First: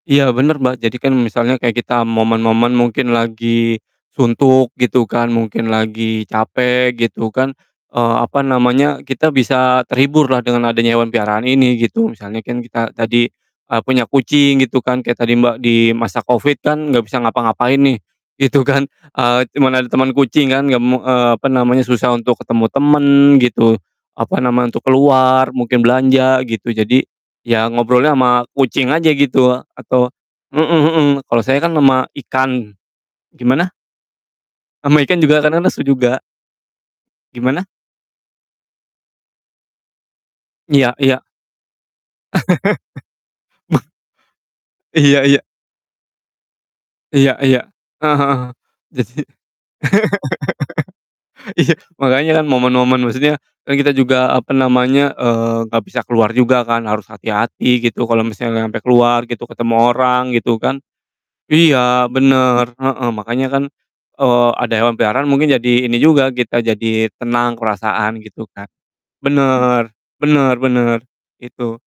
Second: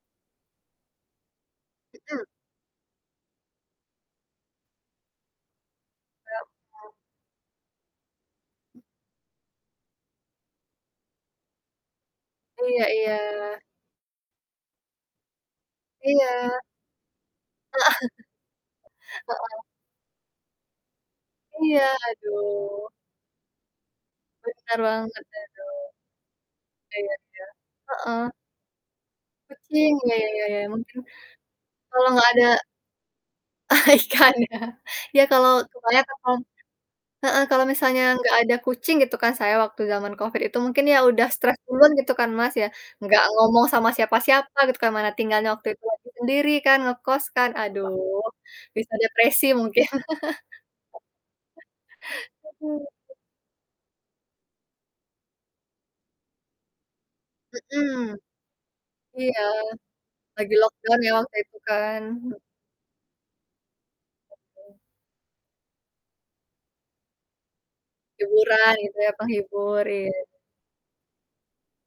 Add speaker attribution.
Speaker 1: Iya bener, Mbak, jadi kan misalnya kayak kita
Speaker 2: Mhm.
Speaker 1: momen-momen mungkin lagi suntuk gitu kan, mungkin lagi capek
Speaker 2: [unintelligible]
Speaker 1: gitu kan, eee, apa namanya, kita bisa terhibur lah dengan adanya hewan peliharaan ini, gitu. Misalnya kan
Speaker 2: Iya
Speaker 1: kita
Speaker 2: iya.
Speaker 1: tadi, eee, punya kucing gitu kan kayak tadi, Mbak, di masa Covid
Speaker 2: Iya.
Speaker 1: kan nggak bisa ngapa-ngapain
Speaker 2: Heeh
Speaker 1: nih, gitu kan, eee,
Speaker 2: heeh.
Speaker 1: cuman ada temen kucing kan, nggak me eee, apa namanya,
Speaker 2: Iya,
Speaker 1: susah untuk ketemu
Speaker 2: aduh.
Speaker 1: temen gitu, apa nama,
Speaker 2: Bener
Speaker 1: untuk
Speaker 2: banget,
Speaker 1: keluar,
Speaker 2: aduh.
Speaker 1: mungkin belanja, gitu,
Speaker 2: Iya
Speaker 1: jadi,
Speaker 2: iya,
Speaker 1: ya ngobrolnya
Speaker 2: heeh.
Speaker 1: sama kucing aja gitu
Speaker 2: Kucing,
Speaker 1: atau
Speaker 2: ya ya ya ya,
Speaker 1: mhm
Speaker 2: mungkin
Speaker 1: mhm, kalau saya kan sama
Speaker 2: kalau nggak ada
Speaker 1: ikan gimana?
Speaker 2: Ah, ikan ya.
Speaker 1: Sama ikan
Speaker 2: Ya,
Speaker 1: juga
Speaker 2: kalau
Speaker 1: kadang lesu juga.
Speaker 2: [unintelligible] heeh, kalau
Speaker 1: Gimana?
Speaker 2: misalnya nggak ada kucing, gitu kan, saya waktu zaman Covid itu, mungkin
Speaker 1: Iya
Speaker 2: ya
Speaker 1: iya.
Speaker 2: udah stres duluan gitu kan, Mas, ya. Nggak ngomong
Speaker 1: Meh
Speaker 2: sama siapa-siapa gitu kan mana
Speaker 1: Iya iya.
Speaker 2: tinggalnya waktu itu masih sendiri kan, ngekos
Speaker 1: Iya
Speaker 2: kan,
Speaker 1: iya,
Speaker 2: aduh,
Speaker 1: heeh heeh,
Speaker 2: bisa
Speaker 1: jasi
Speaker 2: depresi mungkin.
Speaker 1: iya, makanya kan momen-momen maksudnya kan kita juga, apa namanya, eee, nggak bisa keluar juga kan harus hati-hati gitu,
Speaker 2: Mhm.
Speaker 1: kalo misalnya sampe keluar
Speaker 2: Iya.
Speaker 1: gitu, ketemu orang,
Speaker 2: Lagi
Speaker 1: gitu kan,
Speaker 2: lockdown ya waktu itu kan?
Speaker 1: iya, bener, heeh, makanya kan, eee, ada
Speaker 2: Mhm.
Speaker 1: yang hewan peliharaan mungkin jadi ini juga kita jadi tenang, perasaan, gitu, Kak.
Speaker 2: Hiburan gitu ya, penghibur,
Speaker 1: Bener
Speaker 2: iya.
Speaker 1: bener bener, itu.